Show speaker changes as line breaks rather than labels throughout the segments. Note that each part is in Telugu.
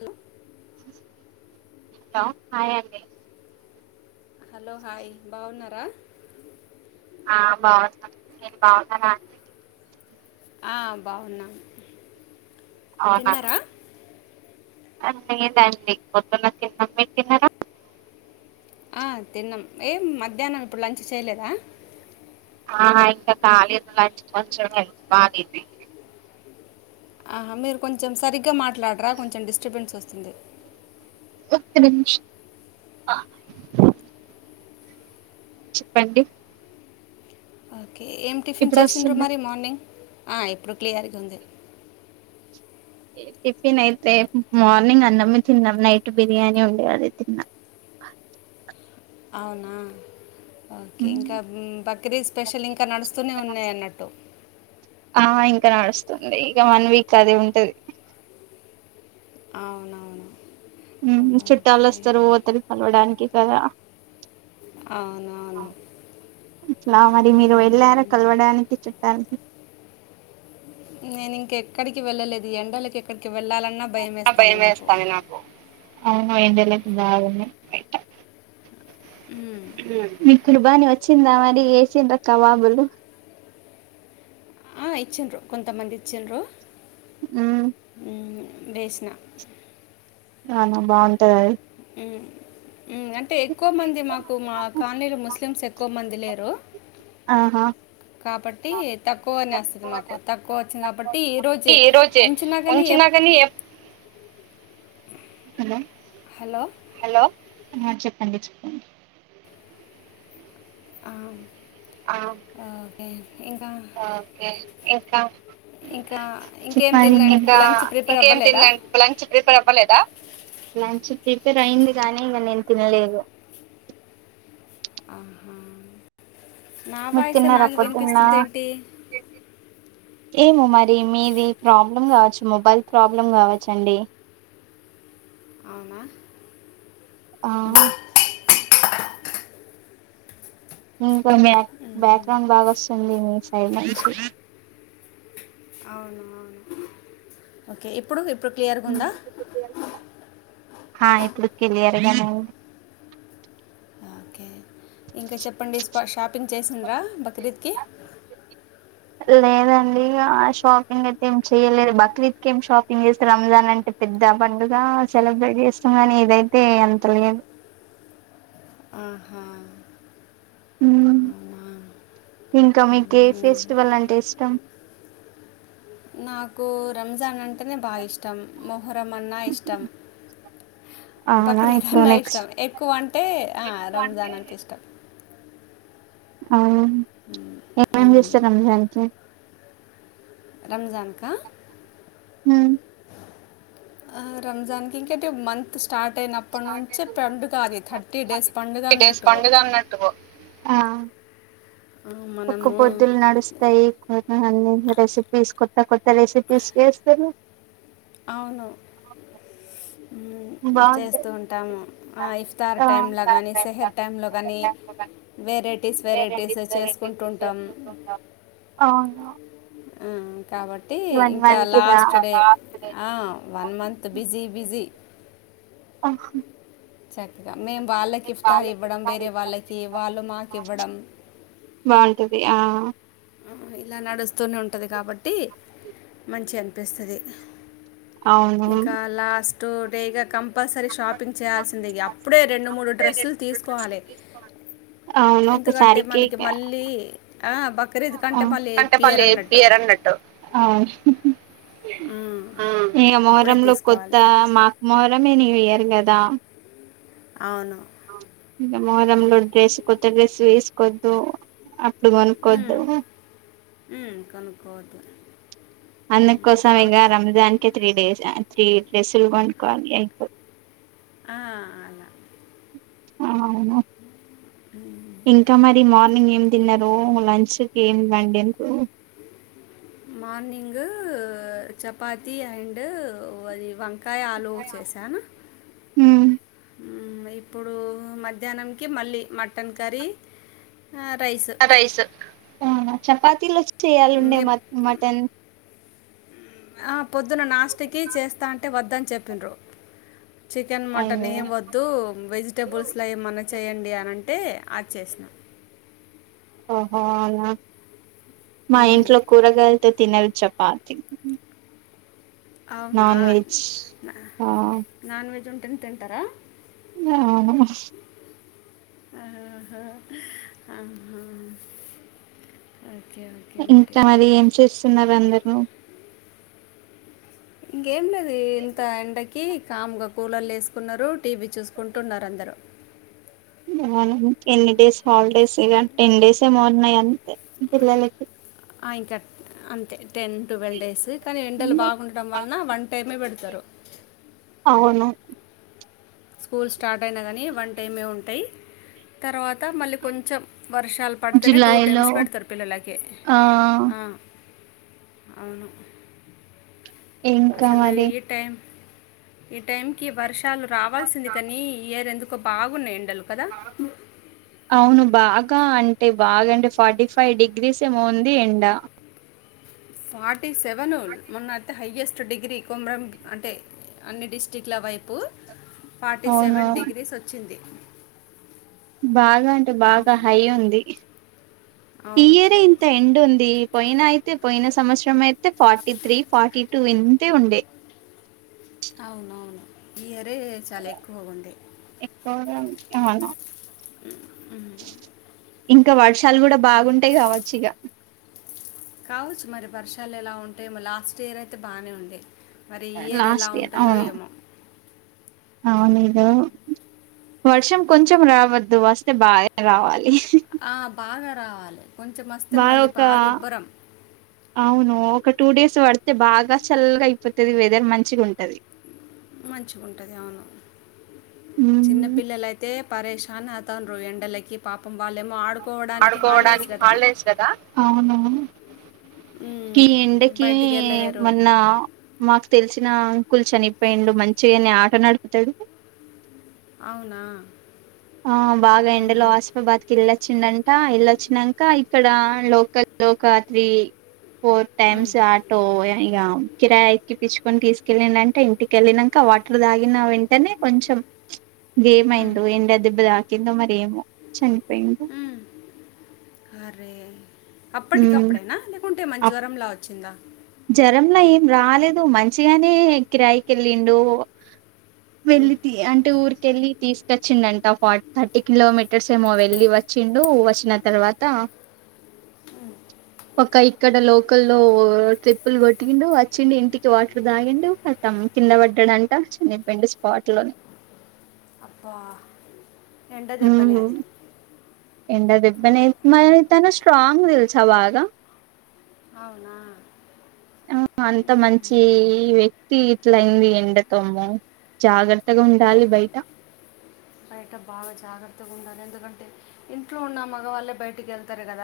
ఇకా
హలో హాయ్ అండి
హలో హాయ్ బాగున్నారా?
ఆ బాగున్నాం, మీరు బాగున్నారా అండి?
ఆ బావున్నా తిన్నార
ఆ లేదండి పొద్దున్న తిన్నాం. మీరు తిన్నరా?
ఆ తిన్నాం ఏం మధ్యాహ్నం ఇప్పుడు లంచ్ చేయలేదా?
ఆ ఇంకా కాలేదు లంచ్ కొంచెం [unintelligible]
ఆహ మీరు కొంచెం సరిగ్గా మాట్లాడరా కొంచెం డిస్టర్బెన్స్ వస్తుంది
ఒక నిమిష చెప్పండి
ఓకే ఏం టిఫిన్
ఇప్పుడు
చేసిండ్రు
వస్తుందా
మరి మార్నింగ్ ఇప్పుడు క్లియర్గా ఉంది
టిఫిన్ అయితే మార్నింగ్ అన్నమే తిన్నాం నైట్ బిర్యానీ ఉండే అది తిన్నా
అవునా ఓకే ఇంకా ముక్రిద్ స్పెషల్ ఇంకా నడుస్తూనే ఉన్నాయి అన్నట్టు
కా నడుస్తుంది ఇక వన్ వీక్ అదే ఉంటది
అవునవును
ఉమ్ చుట్టాలు
ఓకే
వస్తారు పోతారు కలవడానికి కదా
అవునవును
ఇట్లా మరి మీరు వెళ్ళారా కలవడానికి చుట్టాలనీ
నేను ఇంక ఎక్కడికి వెళ్ళలేదు ఎండలకు ఎక్కడికి వెళ్ళాలన్నా భయం వేస్తుంది నాకు
అవును ఎండలు అయితే బాగున్నాయి బయిట
మ్మ్.
మీ కుడా బానే వచ్చిందా మరి వేసిండ్ర కవాబులు
ఆ ఇచ్చిండ్రు కొంతమంది ఇచ్చిండ్రు
ఉ
మ్మ్, వేసిన
అవునా బాగుంటాద అది
ఉ ఉమ్ అంటే ఎక్కువ మంది మాకు మా కాలనీలో ముస్లిమ్స్ ఎక్కువ మంది దిలేరు
ఆహా
కాబట్టి తక్కువనే వస్తుంది మాకు తక్కువ వచ్చింది కాబట్టి ఈరోజు
ఈ రోజే
ఉంచినా కానీ ఎప్
హలో
హలో
హలో ఆ చెప్పండి చెప్పండి
ఆ,
ఆ
ఓకే ఇంకా
ఒకే ఇంకా
ఇంకా ఇంకేం తినలేండి
ఇంకా
లంచ్ ప్రిపేర్
ఇంకా ఏం
అవ్వలేదా
తినలే లంచ్ ప్రిపేర్ అవ్వలేదా లంచ్ ప్రిపేర్ అయింది కానీ ఇంగ నేను తినలేదు
నా
మీరు
వాయసే
తిన్నారా
నాకు
పొద్దున్న
వినిపిస్తుంది ఏంటి
ఏమో మరి మీది ప్రాబ్లం కావచ్చు మొబైల్ ప్రాబ్లం కావచ్చండి
అవునా
ఆ ఇంకా బ్యాక్ బ్యాక్గ్రౌండ్ బాగా వస్తుంది మీ సైడ్ నుంచి
అవును అవును ఓకే ఇప్పుడు ఇప్పుడు క్లియర్ గుందా
ఆ ఇప్పుడు కిలియర్గానే ఉంది
ఓకే ఇంకా చెప్పండి స్పా షాపింగ్ చేసిండ్రా బక్రీద్కి
లేదండి ఆ షాపింగ్ అయితే ఏం చేయలేదు. బక్రీద్కి ఏం షాపింగ్ చేస్తారు. రంజాన్ అంటే పెద్ద పండుగ సెలబ్రేట్ చేస్తాం గానీ ఇదైతే అంత లేదు
ఊ హు
హ్మ్ ఇంకా మీకే
మ్మ్.
ఫెస్టివల్ అంటే ఇష్టం
నాకు రంజాన్ అం టేనే బాగిష్టం మొహరం అన్నా ఇష్టం
అవునా ఇప్పుడు
బక్రీదన్న
నెక్స్ట్
ఇష్టం. ఎక్కువ అంటే ఆ
ఎక్కువ అంటే
రంజానంటే ఇష్టం
అవును. ఏమేం
మ్మ్.
చేస్తార్ రంజాన్కీ
రంజాన్కా
హూ
ఆ రమజాన్కి ఇంకే టుబ్ మంత్ స్ స్టార్ట్
స్టార్ట్
అయినప్పనుంచి
అయినాక
పెండుగ అది. థర్టీ డేస్ పండుగ
త్రీ డేస్
అన్నట్టు
పండుగ అన్నట్టుగో ఆ
ఆ,
ఒక్క
మనము
పొద్దులు నడుస్తాయ్ కో ఆహ్ అన్ని రెసిపీస్ కొత్త కొత్త రెసిపీస్ చేస్తరు
అవును
బాగుంటాయి
చేస్తుంటాము. ఆ ఇఫ్తార్
ఆ
టైంల్ల గానీ సెహర్ టైంలో గానీ. వెరైటీస్ వెరైటీస్
వెరైటీస్
చేసుకుంటూంటాం
చేసుకుంటుంటాం అవును
ఆ కాబట్టి
వన్
ఇంకా
మంత్ గా
లాస్ట్ డే
లాస్ట్ డే
ఆ వన్ మంత్ బిజీ బిజీ
ఆ హు
చక్కగా మేము వాళ్ళకి ఇఫ్తారు ఇవ్వడం వేరే వాళ్ళకి వాళ్ళు మాకు ఇవ్వడం
బాగుంటది ఆ
హ్మ్ ఇలా నడుస్తూనే ఉంటది కాబట్టి మంచి అన్ పిస్తది
అవును
ఇంకా లాస్ టు డే గా కం పసరీ షాపింగ్ చేయాల్సిందే. అప్పుడే రెండు మూడు డ్రెస్సుల్ తీసుకోవాలే.
అవును
ఎంతుకంటే మనకి మళ్ళీ ఆ బ
అంటే పల్లెపియారన్నట్టు
ఆ,
ఇంగా
అప్పుడే
మొహరంలో కొత్త
తీసుకోవాలి
మాక్ మొహర్ రమ్మీ న్యూఇయర్ గదా
అవును
ఇంగా మొహర్రం లో డ్రెస్ కొత్త డ్రెస్ వేసుకోద్దు. అట్లు కొనుక్కోద్దు
హుమ్ కొనుక్కోవద్దు
అందం
ఉమ్,
కోసం ఇంగా
కాబట్టి
రంజాన్ కి త్రీ డేస్ త్రీ పెస్సులు గొన్క్కోవాలి యంగ్ పో
ఆ అలా
ఆ అవునా ఇంకా మరి మార్ని ఏం తిన్నారు లంచ్కి ఏమి [unintelligible]
మార్నింగ్ చపాతి అండ్ అది వన్ వంకాయ ఆలు చేసాను
మ్
ఇప్పుడు మధ్యాహ్నంకి మళ్ళీ మటన్ కర్రీ
రైస్ చపాతిలోచ్ చేయాలి ఉండే మ మటన్
ఆ పొద్దున్న నాస్తికి చేస్తాంటే వద్దని చెప్పిండ్రు చికెన్ మటన్
అయ్యో
ఏం వద్దు వెజిటేబుల్స్ లో ఏమన్న చేయండి అని అంటే ఆది చేసిన
ఓహో ఔనా మా
మ్మ్.
ఇంట్లో కూరగాయలతో తినరు చపాతి
అవునా
నాన్ వెజ్
న
ఆ
నాన్ వెజ్ వన్ తిన్ తింటారా
ఆ
[unintelligible]
ఇంకా మరి ఏం చేస్తున్నారు అందరుూ
ఏం లేదు ఇంత ఎండ క కామ్గా కూలర్లు వేసుకున్నారు టీవీ చూసుకుంటున్నారు అందరుూ
న ఎన్ని డేస్ హాలిడేస్ ఇ టెన్ డేస్ ఏమో ఉన్నాయి అంతే పిల్లలకి
ఆ ఇంకా అంతే టెన్ ట్వెల్వ్ డేస్ కానీ ఎండలు బాగుండడం వలన వన్ టైమే పెడు తరు
అవును
స్కూల్ స్టార్ట్ అయినా కానీ వన్ టైమే ఉంటాయి తర్వాత త్త మళ్ళీ కొంచెం వర్షాలు పడితేనే టూ
జులై లో
టైమ్స్ పెడతారు పిల్లలకి
ఆ
అవును
ఇంకా
అసలు
మరి
ఈ టైం ఇ టైం కి వర్ష షాలు రావాల్సింది కానీ ఈ యియర్ ఎందుకు [unintelligible] అల్ కద
అవును బాగా అంటే బాగా అంటే ఫార్టీ ఫైవ్ డిగ్రీస్ ఏమోవుంది ఎండ
ఫార్టీ సెవెను మొన్న అయితే హయ్యెస్ట్ డిగ్రీ కొమరం అంటే అన్ని డిస్టిక్ల వైపు ఫార్టీ
అవును
సెవెన్ డిగ్రీస్ వచ్చింది
బాగా అంటే బాగా హై ఉంది
అవును
ఈయర్ ఇంత ఎం ఉంది పోయిన అయితే పోయిన సంవత్సరం అయితే ఫార్టీ త్రీ ఫార్టీ టూ ఇంతే ఉండే
అవునవును ఈ చాలా ఎక్కువగా ఉంది
ఎకువ అవునా ఇంకా వర్షాలు కూడా బాగుంటాయి కావచ్చు ఇక
కావచ్చు మరి వర్షాలు ఎలా ఉంటాేమో లాస్ట్ ఇయర్ అయితే బాగానే ఉండే మరి ఈ ఎలా
లాస్ట్ ఇయర్
ఉంటాయో
అవును
ఏమో
అవునుద వర్షం కొంచెం రావద్దు వస్తే బాగా రావాలి
బాగా రావాల
వాళొక అవును ఒక టూ డేస్ పడుతు అతే బాగా చల్గా అయిపోతుది వెదర్ మంచిగా ఉంటది
మంచిగా ఉంటుంది అవును
ఉమ్
చిన్నపిల్లలయితే పరేేశాన్ అతాను ఎండలకి పాపం వాళ్ళేమో ఆడుకోవడానికి హాలిడేస్
ఆడుకోవడానికి
కదా
హల్డేస్ కదా అవును
ఉమ్,
ఈ ఎండకి
బయటికి వెళ్ళలేరు
మన్న మాకు తెలిసిన స్కూల్ చనిపోయిండు మంచిగానే ఆట నడుపుతాడు
అవునా
ఆ బాగా ఎండలో
ఉహు.
ఆస్బాద్కిల్లా వచ్చిందంట ఇల్ళొచ్చానంక ఇక్కడ లోకల్ లోకాత్రి ఫోర్
ఉమ్,
టైమ్స్ ఆటో అడిగాము కిరాయి ఎక్కి పిచ్చుకొని తీసుకెళ్ళిండు అంట ఇంటికిళ్ళినంక వాటర్ దాగిన వెన్ వెంటనే కొంచెం గేమ్
ఉమ్,
అయింది ఎండ ఇదాకంది మరేమో చనిపోయింది
ఉమ్. అప్పట్టి కప్పుడే నా లేకు అంటే మన జ్వరం లా వచ్చు ఇంగా
జ్వరలా ఏం రాలేదు మంచిగానే కిరాయికి వెళ్ళిండు
ఉమ్.
వెళ్ళితి అంటే ఊరిక వెళ్ళి తీసు వచ్చిండంట ఫార్ థర్టీ కిలోమీటర్స్ ఏమో వెళ్ళి వచ్చిండు వచ్చిన తర్వాత ఒక ఇక్కడ లోకల్ల్ ట్రిప్పులు కొట్టిండు వచ్చిండి ఇంటికి వాటర్ తాగిండు కింద పడ్డాడంట చనిపోయిడు స్పాట్లోని
అబ్బా ఎండ దబ్బనే అది
ఏండ దెబ్బ నే మరి తను స్ట్రాంగ్ తెలుస బాగా
అవునా
ఆ అంత మంచి వ్యక్తి ఇట్లయింది ఎండకమో జాగ్రత్త ఎత్తగ ఉండాలి బయట
బయట బాగా జాగ్రత్తగ ఉండాలి ఎందుకంటే ఇంట్లో ఉన్న మగవాళ్ళే బయటికి వెళ్తారు కద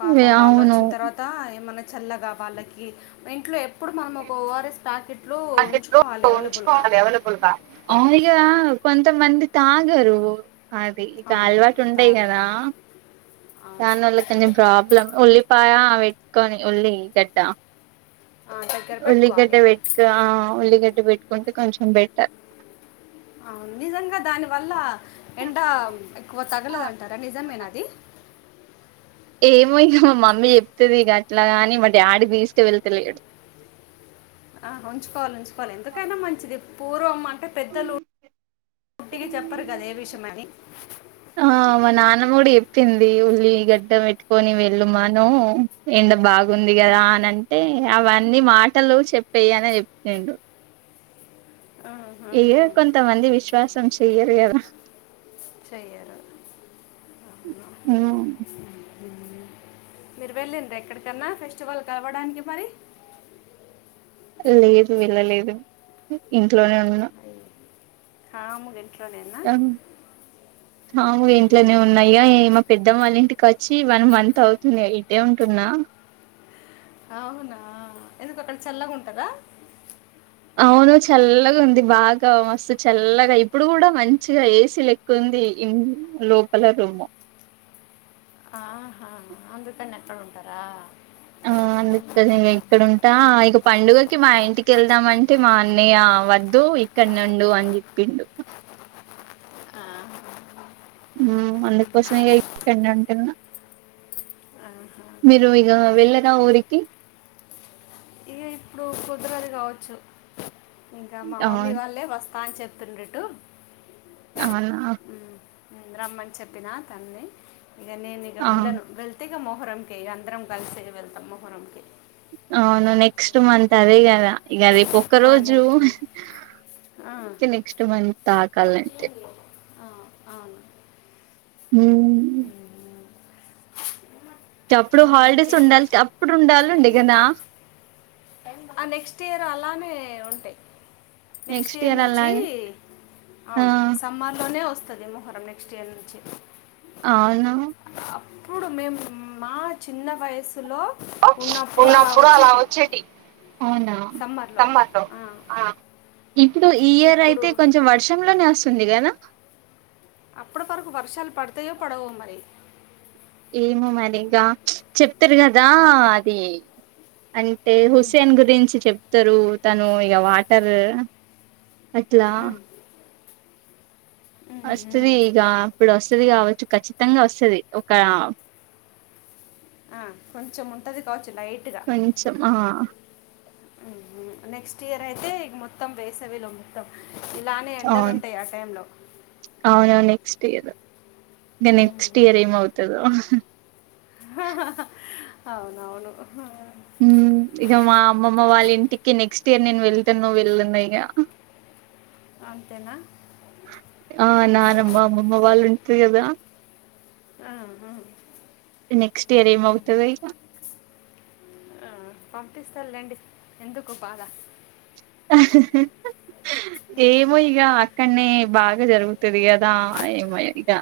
పాపం వాళ్ళు
అవును
వచ్చిన తర్వాత ఏమన్న చల్లగ వాళ్ళకి ఇంట్లో ఎప్పుడు మనం ఒక ఓఆర్ఎస్ ప్యాకెట్
పాకెట్ లో ఉంచుకోవాలి అవైలబుల్ గ కొ కొంత మంది తాగరు అది ఇక
అవును
అలవాటు ఉంటాయి
తాగరు
కదా దానివల్ల కొంచెం ప్రాబ్లమ్ ఓల్లీ పాయ పెట్టుకొని ఉల్లి గడ్డ
ఆ దగ్గర పెట్టుకోవాలి
ఉల్లిగడ్డ పెట్టుకుంటే కొంచెం బెటర్
అవును నిజంగ దాని వల్ల ఎండ ఎక్కువ తగలదుంటారా నిజ నా అది
ఏమో ఇంక మా మమ్మీ చెప్తది ఇక అట్లాగాని మా డాడీ తీసి వెళ్ళ తెలిడం
ఆ ఉంచుకోవాలి ఉంచుకోవాలి ఎందుకైన మంచిది పూర్వం అంటే పెద్దలు ఉట్టుగ చెప్పరు కద ఏ విషయమని
పింది ఉల్లి గడ్డ పెట్టుకొని వెళ్ళుమను ఎండ బాగా గుంది కదా అని అంటే అవన్నీ మాటలు చెప్పేయి అని చెప్పిండు
ఆ
ఇగ కొంతమంది విశ్వాసం చెయ్యరు ఎద
చేయరు అవు
హ్మ్
మీరు వెళ్ళిం ఎక్కడికన్నా ఫెస్టివల్ కలవడానికి మరి
లేదు వెళ్ళలేదు ఇంట్లోనే ఉన్న
హా ముదనికిని
మాములు ఇంట్లోనే ఉన్నాయా మా పెద్దమ్మళ్ళ ఇంటికి వచ్చి వన్ మంత్ అవుతుంది ఇటే ఉంటున్న
అవునా ఎందుకు అక్కడ చల్లగ ఉంటద
అవును చల్లగ ఉంది బాగా మస్తు చల్లగా ఇప్పుడు కూడా మంచిగా ఏసీ లెక్కుంది లోపల రూమ్
ఆహా అందుకని ఎక్కడ ఉంటారా
ఆ అందుకే ఇగ ఇక్కడుంటా ఇక పండుగకి మా ఇక్కడ నుండు అని చెప్పిండు అందుకోసమేండి ఉంటున్నా
ఆహా.
మీరు ఇగ వెేళ్ళ నా ఊరికి.
ఇ ఇప్పుడు పొదుగాలే కావచ్చు. ఇంక మా
ఆ
మమ్మీ వాళ్ళే వస్ పాన్ చెప్తుండ్రెట్టు.
అవునా
రమ్మని చెప్పినా తన్ని. ఇగ నేనిగ
ఆ
వెళ్ళను. వెళ్తె ఇగ మొహరంకే అందరం కలిసి వెళ్తం మొహరం కె
అవును నెక్స్ట్ మంత్ అదే గద ఇగ రేప్ ఒక రోజు
నెక్స్ట్
తె నెక్స్ట్ మంత్ తాగాలంటే
ఆ అవును.
మామ్
ఇంకా
హాలిడేస్
ఇంకేంటి
ఉండాలి
విశేష్
అప్పుడు ఉండాలుండే కదా
ఆ నెక్స్ట్ ఇయర్ అలానే యే ఉంటాయి. నెక్స్ట్ ఇయర్ నుంచి
ఆ
అవును సమ్మర్ లోనే వస్ తది మొహరం నెక్స్ట్ఇయర్ నుంచి
అవునా
ప్పుడు మేము మా చిన్న వయసులో
ఉన్నప్పుడు అలా వచ్చేటి
సమ్మర్లో
మాతో ఆ ఇప్ ప్పుడు ఈ ఇయర్
ఇప్పుడు
అయితే కొంచెం వర్షంలోనే వస్తుందిగ న
అప్పటి వరకు వర్షాలు పడతాయో పడవో మరి.
ఏమో మరి ఇంగా చెప్తరు గదా అది అంటే హుస్సేన్ గురించి చెప్ తరూ తను ఇక వాటర్ అట్లా
ఉమ్, ఉమ్,
వస్తది
ఉమ్.
ఇగ అప్పుడు వస్తది కావచ్చు ఖచ్చితంగా వస్తది ఒక
ఆ కొంచెం ఉంటది కావచ్చు లైట్గా
కొంచెం ఆ
ఊ నెక్స్ట్ ఇయర్ అయితే ఇక మొత్తం వేసవిలో మొత్తం ఇలానే
అవును
ఎండలుంటాయి ఆ టైంలో
తెయద నె
ఉమ్.
నెక్స్ట్ ఇయర్ ఏం అవుతదో తు
అవునవును
ఇక మా అమ్మమ్మ వాళ్ళ ఇంటికి నెక్స్ట్ ఇయర్ నేను వెళ్తనో వెళ్ళనో ఇగా
అంతేనా
ఆ
ఉమ్,
నానమ్మ అమ్మమ్మ వాళ్ళు ఉంటర్ కదా
ఆ ఆ
నెక్స్ట్ ఇయర్ ఏంమవుతదో ఇగ
పటిస్తర్ లేండి ఎందుకు బాధ
ఏమో ఇగా అక్కడనే బాగ్ గా జరుగుతది కదా ఏమో ఇగా